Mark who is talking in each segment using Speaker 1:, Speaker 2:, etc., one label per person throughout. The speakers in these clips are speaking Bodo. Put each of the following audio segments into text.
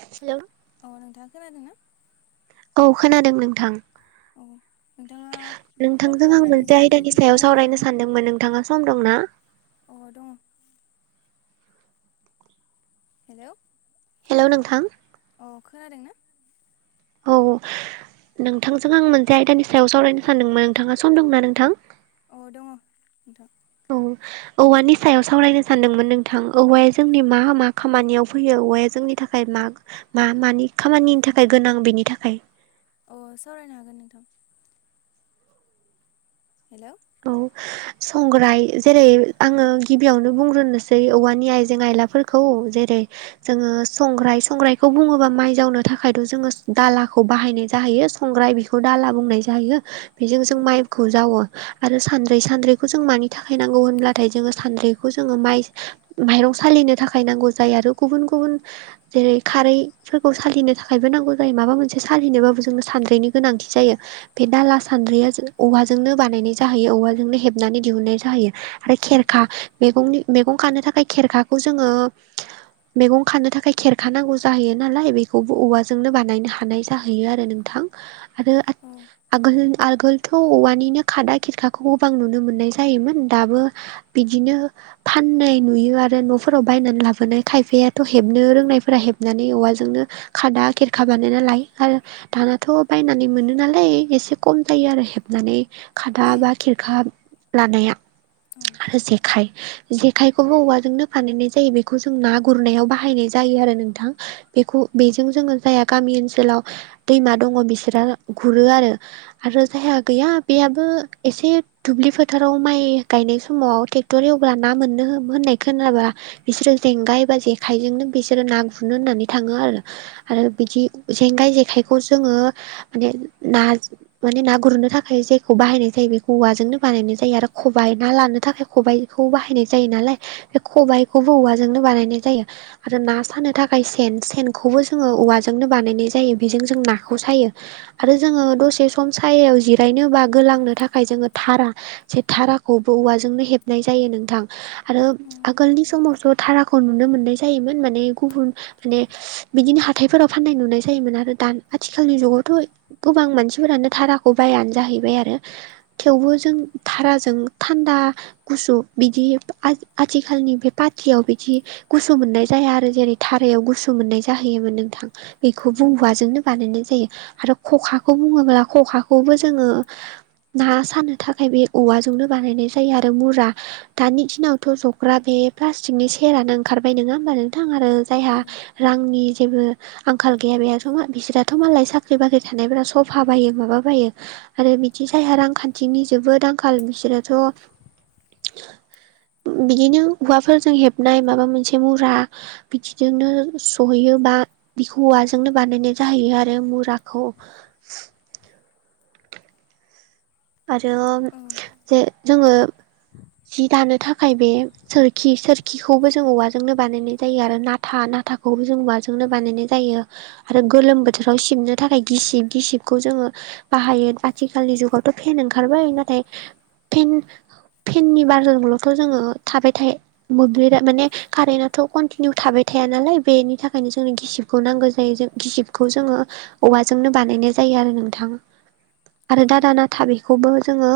Speaker 1: हेलौ
Speaker 2: अ नोंथाङा खोनादों ना
Speaker 1: औ खोनादों नोंथां
Speaker 2: औ नोंथाङा कल
Speaker 1: नोंथांजों आं
Speaker 2: खालामनायनि
Speaker 1: मोनसे
Speaker 2: जाहोनखौ
Speaker 1: आयदानि
Speaker 2: खोन्थाना
Speaker 1: सायाव
Speaker 2: होनो हागोन
Speaker 1: सावरायनो
Speaker 2: ना
Speaker 1: सानदोंमोन नोंथाङा सम दं ना
Speaker 2: अ दङ हेलौ
Speaker 1: हेलौ नोंथां
Speaker 2: अ खोनादों ना
Speaker 1: औ नोंथांजों आं मोनसे आयदानि सायाव सावरायनो सानदोंमोन नोंथाङा सम दंना नोंथां
Speaker 2: अ दङ नोंथां
Speaker 1: औ औवानि सायाव सावरायनो सानदोंमोन नोंथां औवाया जोंनि मा मा खामानियाव फैयो औवाया जोंनि थाखाय मा मा मानि खामानिनि थाखाय गोनां बेनि थाखाय
Speaker 2: अ सावरायनो हागोन नोंथां हेलौ
Speaker 1: औ संग्राय जेरै आङो गिबियावनो बुंग्रोनोसै औवानि आयजें आइलाफोरखौ जेरै जोङो संग्राय संग्रायखौ बुङोबा माइ जावनो थाखायथ' जोङो दालाखौ बाहायनाय जाहैयो संग्राय बे बे खौ दाला बुंनाय जायो बेजों
Speaker 2: औ
Speaker 1: जों माइखौ जावो आरो सानद्रै सानद्रैखौ जों मानि थाखाय नांगौ होनब्लाथाय जोङो सानद्रैखौ जोङो माइ माइरं सालिनो थाखाय नांगौ जायो आरो गुबुन गुबुन जेरै खारै फोरखौ सालिनो थाखायबो नांगौ जायो माबा मोनसे सालिनोबाबो जोंनो सानद्रिनि गोनांथि जायो बे दाला सान्द्रिया औवाजोंनो बानायनाय जाहैयो औवाजोंनो हेबनानै दिहुननाय जाहैयो आरो
Speaker 2: औ
Speaker 1: खेरखा मैगंनि मैगं खानो थाखाय खेरखाखौ जोङो मैगं खानो थाखाय खेरखा नांगौ जाहैयो नालाय बेखौबो औवाजोंनो बानायनो हानाय जाहैयो आरो नों थां आरो
Speaker 2: औ
Speaker 1: आगोल-आगोलथ' औवानिनो खादा खिरखाखौ गोबां नुनो मोननाय जायोमोन दाबो बिदिनो फाननाय नुयो आरो न'फोराव बायनानै लाबोनाय खायफायाथ' हेबनो रोंनायफोरा हेबनानै औवाजोंनो खादा खेरखा बानाय नालाय आरो दानाथ' बायनानै मोनो नालाय एसे खम जायो आरो हेबनानै खा दा बा खेरखा लानाया
Speaker 2: औ
Speaker 1: आरो जेखाय जेखायखौबो औवाजोंनो फानहैनाय जायो बेखौ जों ना गुरनायाव बाहायनाय जायो आरो नोंथां बेखौ बेजों जोङो जायहा गामि ओनसोलाव दैमा दङ बिसोरो गुरो आरो आरो जायहा गैया बेयाबो एसे दुब्लि फोथाराव माइ गायनाय समाव ट्रेक्टर एव अब्ला ना मोननो हो होननाय खोनाब्ला बिसोरो जेंगाइ बा जेखाइजोंनो बिसोरो ना गुरनो होननानै थाङो आरो आरो बिदि जेंगाइ जेखाइखौ जोङो माने ना माने ना गुरनो थाखाय जायखौ बाहायनाय जायो बे औवाजोंनो बानायनाय जायो आरो खबाइ ना लानो थाखाय खबायाइखौ बाहायनाय जायो नालाय बे खबाइखौबो औवाजोंनो बानायनाय जायो आरो ना सानो थाखाय सेन सेनखौबो जोङो औवाजोंनो बानायनाय जायो बेजों जों नाखौ सायो आरो जोङो दसे सम सायायाव जिरायनो बा गोलांनो थाखाय थाखाय जोङो धारा जे धाराखौबो औवाजोंनो हेबनाय जायो नोंथां आरो आगोलनि समावस' धाराखौ नुनो मोननाय जायोमोन माने गुबुन माने बिदिनो हाथायफोराव फान्नाय नुनाय जायोमोन आरो दान आथिखालनि जुगावथ' गोबां मानसिफोरानो धाराखौ बायानो जाहैबाय आरो थेवबो जों धाराजों थान्दा गुसु बिदि आथि-आथिखालनि बे पात्रियाव बिदि गुसु मोननाय जाया आरो जेरै धारायाव गुसु मोननाय जाहैयोमोन नोंथां
Speaker 2: उम
Speaker 1: बेखौबोवाजोंनो बानायनाय जायो आरो खखाखौ बुङोब्ला खखाखौबो जोङो ना सानो थाखाय बे औवाजोंनो बानायनाय जायो आरो मुरा दानि दिनावथ' जग्रा बे प्लास्टिकनि सेरानो ओंखारबाय नङा होमबा नों थां आरो
Speaker 2: औ
Speaker 1: जायहा रांनि जेबो आंखाल गैया बेथ' बिसोराथ' मालाय साख्रि बाख्रि थानायफोरा सफा बायो माबा बायो आरो बिदि जायहा रांखान्थिनि जोबोद आंखाल बिसोराथ' बिदिनो हौवाफोरजों हेबनाय माबा मोनसे मुरा बिदिजोंनो सहैयो बा बिखौ औवाजोंनो बानायनाय जाहैयो आरो मुरा खौ' आरो जे जोङो जि दानो थाखाय बे सोरखि सोरखिखौबो जों औवाजोंनो बानायनाय जायो आरो ना था नाथाखौबो जों औवाजोंनो बानायनाय जायो आरो गोलोम बोथोराव सिबनो थाखाय गिसिब गिसिबखौ जोङो बाहायो आथिखालनि जुगाव ' फेन ओंखारबाय नाथाय फेन फेननि बारनल'थ' जोङो थाबाय थायो मोब्लिबा माने कारेन्टथ' कन्टिनिउ थाबाय थाया नालाय बेनि थाखायनो जोंनो गिसि नांगौ जायो जों गिसिबखौ जोङो औवाजोंनो बानायनाय जायो आरो नोंथां
Speaker 2: औ
Speaker 1: आरो
Speaker 2: नंगौ
Speaker 1: दादा नाथा बेखौबो जोङो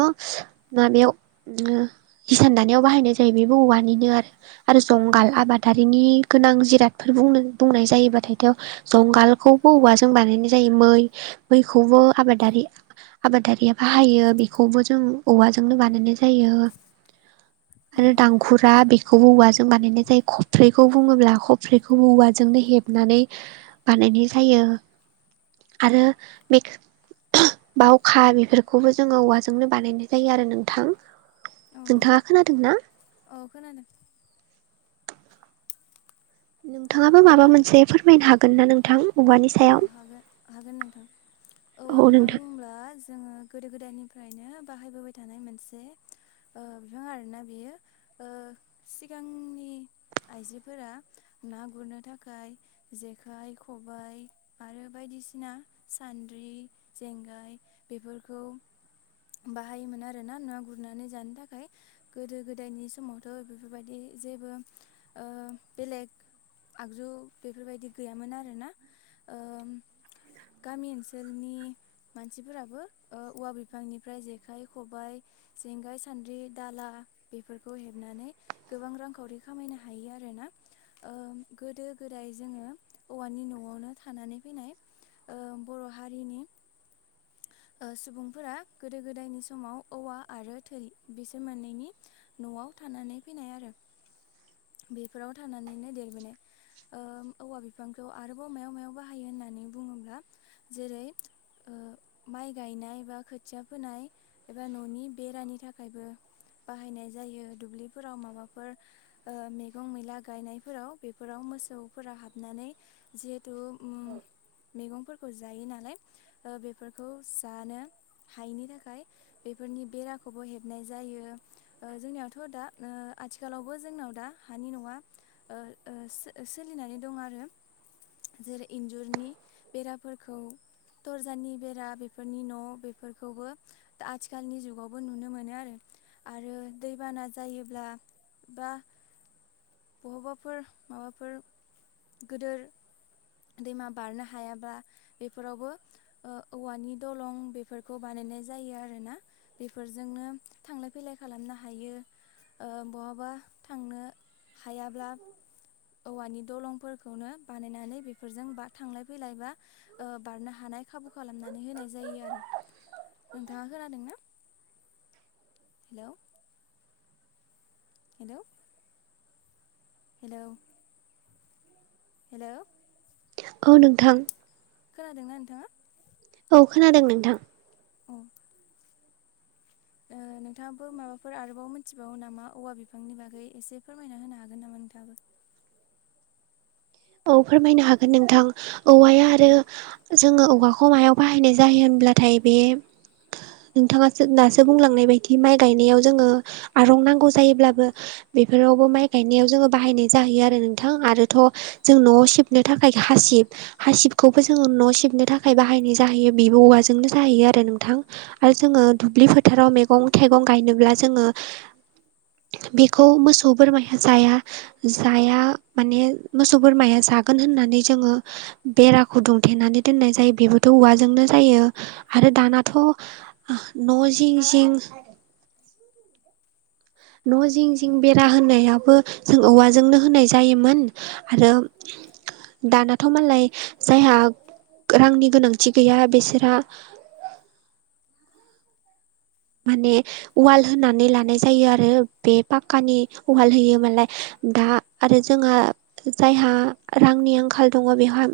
Speaker 1: माबायाव बिदिनो हिसान दानायाव बाहायनाय जायो बेबो औवानिनो आरो आरो जंगाल आबादारिनि गोनां जिरादफोरनो बुंनो बुंनाय जायोबाथायथ जंगालखौबो औवाजों बानायनाय जायो मै मैखौबो आबादारि आबादारिया बाहायो बेखौबो जों औवाजोंनो बानाय जा जायो
Speaker 2: औ
Speaker 1: आरो
Speaker 2: नंगौ
Speaker 1: दांखुरा बे बेखौबो औवाजों बानायनाय जायो खफ्रिखौ बुङोब्ला खफ्रिखौबो औवाजोंनो हेबनानै बानायनाय जायो आरो बे बावखा बे बेखौबो जोङो औवाजोंनो बानायनाय जायो आरो नोंथां
Speaker 2: औ नंगौ
Speaker 1: नोंथाङा खोनादों ना
Speaker 2: औ खोनादों
Speaker 1: नोंथाङाबो माबा मोनसे फोरमायनो हागोन ना नोंथां औवानि
Speaker 2: औ
Speaker 1: सायाव
Speaker 2: हागोन हागोन नोंथां औवा
Speaker 1: औ
Speaker 2: बिफां
Speaker 1: नोंथां
Speaker 2: बुंब्ला जोङो गोदो गोदायनिफ्रायनो बाहायबोबाय थानाय मोनसे ओ बिफां आरोना बियो ओ सिगांनि आइजोफोरा ना गुरनो थाखाय जेखाय खब खबबाय आरो बायदिसिना सान्द्रि जेंगाय बेफोरखौ बाहायोमोन आरोना ना गुरनानै जानो थाखाय गोदो गोदायनि समावथ' बेफोरबायदि जेबो ओ बेलेग आगजु बेफोरबायदि गैयामोन आरो ना औ गामि ओनसोलनि मानसिफोराबो औवा बिफांनिफ्राय जेखाइ खबाय जेंगाय सान्द्रि दाला बेफोरखौ हेबनानै गोबां रांखावरि खामायनो हायो आरोना। ओ गोदो गोदाय जोङो औवानि न'आव नो थानानै फैनाय बर' हारिनि
Speaker 1: [inaudible]
Speaker 2: सुबुंफोरा गोदो गोदायनि समाव औवा आरो थै बिसोर मोननैनि न'आव थानानै फैनाय आरो। बेफोराव थानानैनो देरबोनाय। औवा बिफांखौ आरोबाव मायाव मायाव बाहायो होननानै बुङोब्ला जेरै माइ गायनाय बा खोथिया फोनाय एबा न'नि बेरानि थाखायबो बाहायनाय जायो दुब्लिफोराव माबाफोर मैगं मैला गायनायफोराव बेफोराव मोसौफोरा हाबनानै जिहेथु मैगंफोरखौ जायो नालाय ओ बेफोरखौ जानो हायिनि थाखाय बेफोरनि बेराखौबो हेबनाय जायो जोंनियावथ' दा आथिखालावबो जोंनाव ओ दा हानि नङा सोलिनानै दं आरो। जेरै इन्जुरनि बेराफोरखौ दरजानि बेरा बेफोरनि न' बेफोरखौबो दा आथिखालनि जुगावबो नुनो मोनो आरो। आरो दैबाना जायोब्ला बा बहबाफोर माबाफोर गोदोर दैमा बारनो हायाब्ला बेफोरावबो औवानि दलं बेफोरखौ बानायनाय जायो आरोना बेफोरजोंनो थांलाय फैलाय खालामनो हायो। ओ बहाबा थांनो हायाब्ला औवानि दलंफोरखौनो बानायनानै बे फोरजों बा थांलाय फैलाय बा बारनो हानाय खाबु खालामनानै होनाय जायो आरो। नोंथाङा खोनादोंना? हेल' हेल' हेल' हेल'
Speaker 1: औ नोंथां।
Speaker 2: खोनादोंना नोंथाङा?
Speaker 1: औ खोनादों नोंथां।
Speaker 2: ओम नोंथाङाबो माबाफोर आरोबाव मिथिबावो नामा औवा बिफांनि बागै एसे फोरमायना होनो हागोन नामा नोंथाङाबो
Speaker 1: औ फोरमायनो हागोन नोंथां औवाया आरो जोङो औवाखौ मायाव बाहायनाय जायो होनब्लाथाय बे नोंथाङासो दासो बुंलांनाय बायदि माइ गायनायाव जोङो आरं नांगौ जायोब्लाबो बेफोरावबो माइ गायनायाव जोङो बाहायनाय जाहैयो आरो नोंथां आरोथ' जों न'आव सिबनो थाखाय हासिब हासिबखौबो जोङो न' सिबनो थाखाय बाहायनाय जाहैयो बेबो औवाजोंनो जाहैयो आरो नोंथां आरो जोङो दुब्लि फोथाराव मैगं थाइगं गायनोब्ला जोङो बेखौ मोसौ बोरमाया जाया जाया माने मोसौ बोरमाया जागोन होननानै जोङो बेराखौदुंथेनानै दोननाय जायो बेबोथ' औवाजोंनो जायो आरो दानाथ' न'‌ जिं जिं न' जिं जिं बेरा होनायाबो जों औवाजोंनो होनाय जायोमोन। आरो दानाथ' मालाय जायहा रांनि गोनांथि गैया बिसोरहा माने उवाल होनानै लानाय जायो आरो बे पाक्कानि उवाल होयो मालाय दा आरो जोंहा जायहा रांनि आंखाल दंङ' बेवहा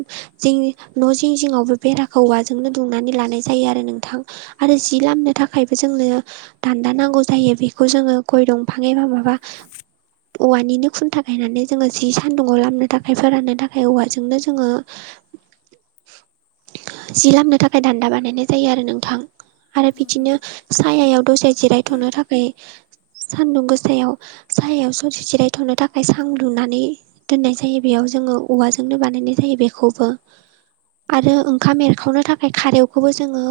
Speaker 1: जों न' जिं जिंङावबो बेराखौवाजोंनो दुंनानै लानाय जायो आरो नोंथां आरो जि लामनो थाखाय जोंनो दान्दा नांगौ जायो बेखौ जोंङो गय दंफां एबा माबा औवानिनो खुनथा गायखायायनानै जोंङो जि सान्दुङाव लामनो थाखाय फोराननो थाखाय औवाजोंनो जोंङो। जि लामनो थाखाय दान्दा बानायनाय जायो आरो नोंथां आरो
Speaker 2: औ
Speaker 1: बिदिनो
Speaker 2: नंगौ
Speaker 1: सायायाव दसे जिरायथ'नो थाखाय सानदुं गोसायाव सायाव ससे जिरायथ'नो थाखाय सां लुनानै दोननाय जायो बेयाव जोंङो औवाजोंनो बानायनाय जायो बेखौबो
Speaker 2: औ
Speaker 1: आरो
Speaker 2: नंगौ
Speaker 1: ओंखाम एरखावनो थाखाय खारौखौबो जोंङो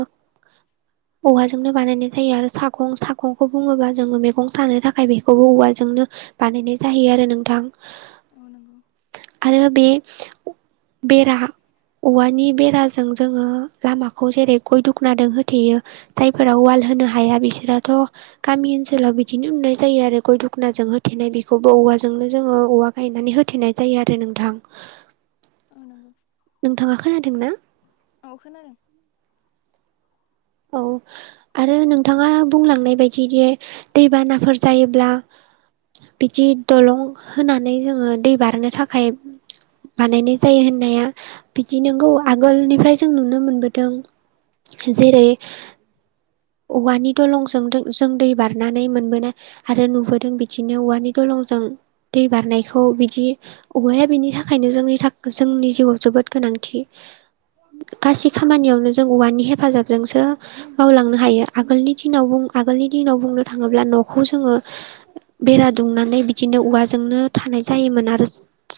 Speaker 1: औवाजोंनो बानायनाय जायो आरो सागं सागंखौ बुङोबा जोङो मैगं सानो थाखाय बेखौ औवाजोंनो बानायनाय जायो आरो नोंथां
Speaker 2: औ नंगौ
Speaker 1: आरो बे बेरा औवानि बेराजों जोंङो लामाखौ जेरै गय दुखनाजों होथेयो। जायफोरा उवाल होनो हाया बिसोराथ' गामि ओनसोलाव बिदिनो नुनाय जायो आरो गय दखनाजों होथेनाय बेखौबो औवाजोंनो जोङो औवाखौ बायनानै होथेनाय जायो आरो नोंथां
Speaker 2: ओ नंगौ
Speaker 1: नोंथांङा खोनादों ना?
Speaker 2: औ खोनादों
Speaker 1: औ आरो नोंथाङा बुंलांनाय बायदिदि दैबानाफोर जायोब्ला बिदि दलं होनानै जोंङो दै बारनो थाखाय बानायनाय जायो होननाया बिदि नंगौ आगोलनिफ्राय जों नुनो मोनबोदों। जेरै औवानि दंलंजों जों दै बारनानै मोनबोनाय आरो नुबोदों बिदिनो औवानि दलंजों दै बारनायखौ बिदि औवाया बेनि थाखायनो जोंनि जोंनि जिउआव जोबोद गोनांथि गासै खामानियावनो जों औवानि हेफाजाबजोंसो मावलांनो हायो आगोलनि दिनाव आगोलनि दिनाव बुंनो थांङोब्ला न'खौ जोंङो। बेरा दुंनानै बिदिनो औवाजोंनो थानाय जायोमोन आरो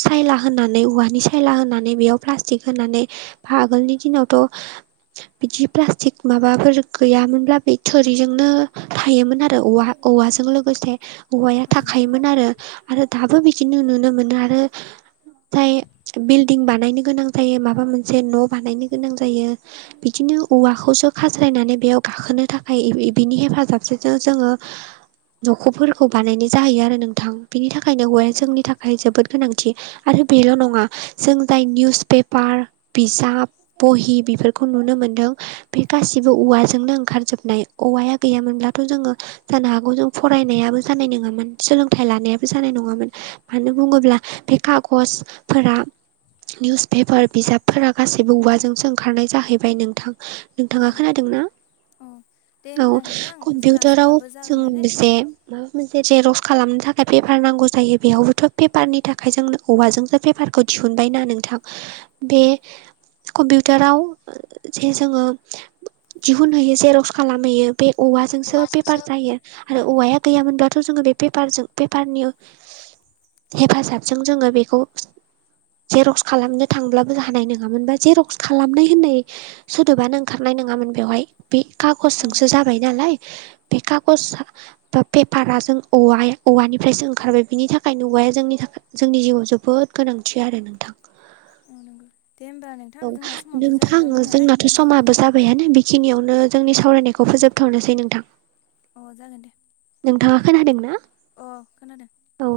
Speaker 1: सायला होनानै औवानि सायला होनानै बेयाव प्लास्टिक होनानै आगोलनि दिनावथ' बिदि प्लास्टिक माबाफोर गैयामोनब्ला बे थोरिजोंनो थायोमोन आरो औवा औवाजों लोगोसे औवाया
Speaker 2: औ नंगौ
Speaker 1: थाखायोमोन आरो आरो दाबो बिदिनो नुनो मोनो आरो जाय बिल्डिं बानायनो गोनां जायो माबा मोनसे न' बानायनो गोनां जायो। बिदिनो औवाखौसो खास्रायनानै बेयाव गाखोनो थाखाय बिनि हेफाजाबजों जोंङो। न'खरफोरखौ बानायनाय जाहैयो आरो नोंथां बिनि थाखायनो
Speaker 2: औ
Speaker 1: हाया
Speaker 2: नंगौ
Speaker 1: जोंनि थाखाय बे जोबोद गोनांथि आरो बेल' नङा जों जाय निउस पेपार बिजाब बहि बेफोरखौ नुनो मोनदों बे गासिबो औवाजों जोंनो ओंखारजोबनाय औवाया गैयामोनब्लाथ' जोंङो जानो हागौ जों फरायनायाबो जानाय नंङामोन सोलोंथाइ लानायाबो जानाय नंङामोन। मानो बुङोब्ला बे खागजफोरा निउस पेपार बिजाबफोरा गासैबो औवाजोंसो ओंखारनाय जाहैबाय नोंथां नोंथाङा खोनादों ना
Speaker 2: अ अ
Speaker 1: औ कम्पिउटाराव
Speaker 2: नालाय
Speaker 1: लोगोसे माबा मोनसे जेरस खालामनो थाखाय पेपार नांगौ जायो बेयावबोथ' पेपारनि थाखाय जोंनो औवाजोंसो बेफारखौ दिहुनबायना नोंथां बे कम्पिउटाराव जे जोङो फुनहैयो जेरक्स खालामहैयो बे औवाजोंसो बेफार जायो। आरो औवाया गैयामोनब्लाथ' जोङो बेेपारजों पेपारनि हेफाजाबजों जोङो बेखौ जेरक्स खालामनो थांब्लाबो हानाय नङामोन बा जेरक्स खालामनाय होननाय सोदोबानो ओंखारनाय नङामोन बेवहाय बे
Speaker 2: औ
Speaker 1: खागजजोंसो जाबाय नालाय बेे खागसया बा पेपारा जों औवा औवानिफ्रायसो ओंखारबाय बिनि थाखायनो औवाया जोंनि थाखाय जोंनि जिउआव जोबोद गोनांथि आरो नोंथां।
Speaker 2: औ नंगौ दे होमबा नोंथां
Speaker 1: औ
Speaker 2: जोंना समावबो
Speaker 1: नोंथां
Speaker 2: जाहोलांबाय नालाय
Speaker 1: जोंनाथ' समाबो जाबायानो बेखिनियावनो जोंनि सावरायनायखौ फोजोबथ'नोसै नोंथां।
Speaker 2: अ जागोन दे।
Speaker 1: नोंथाङा खोनादों ना?
Speaker 2: अ खोनादों।
Speaker 1: औ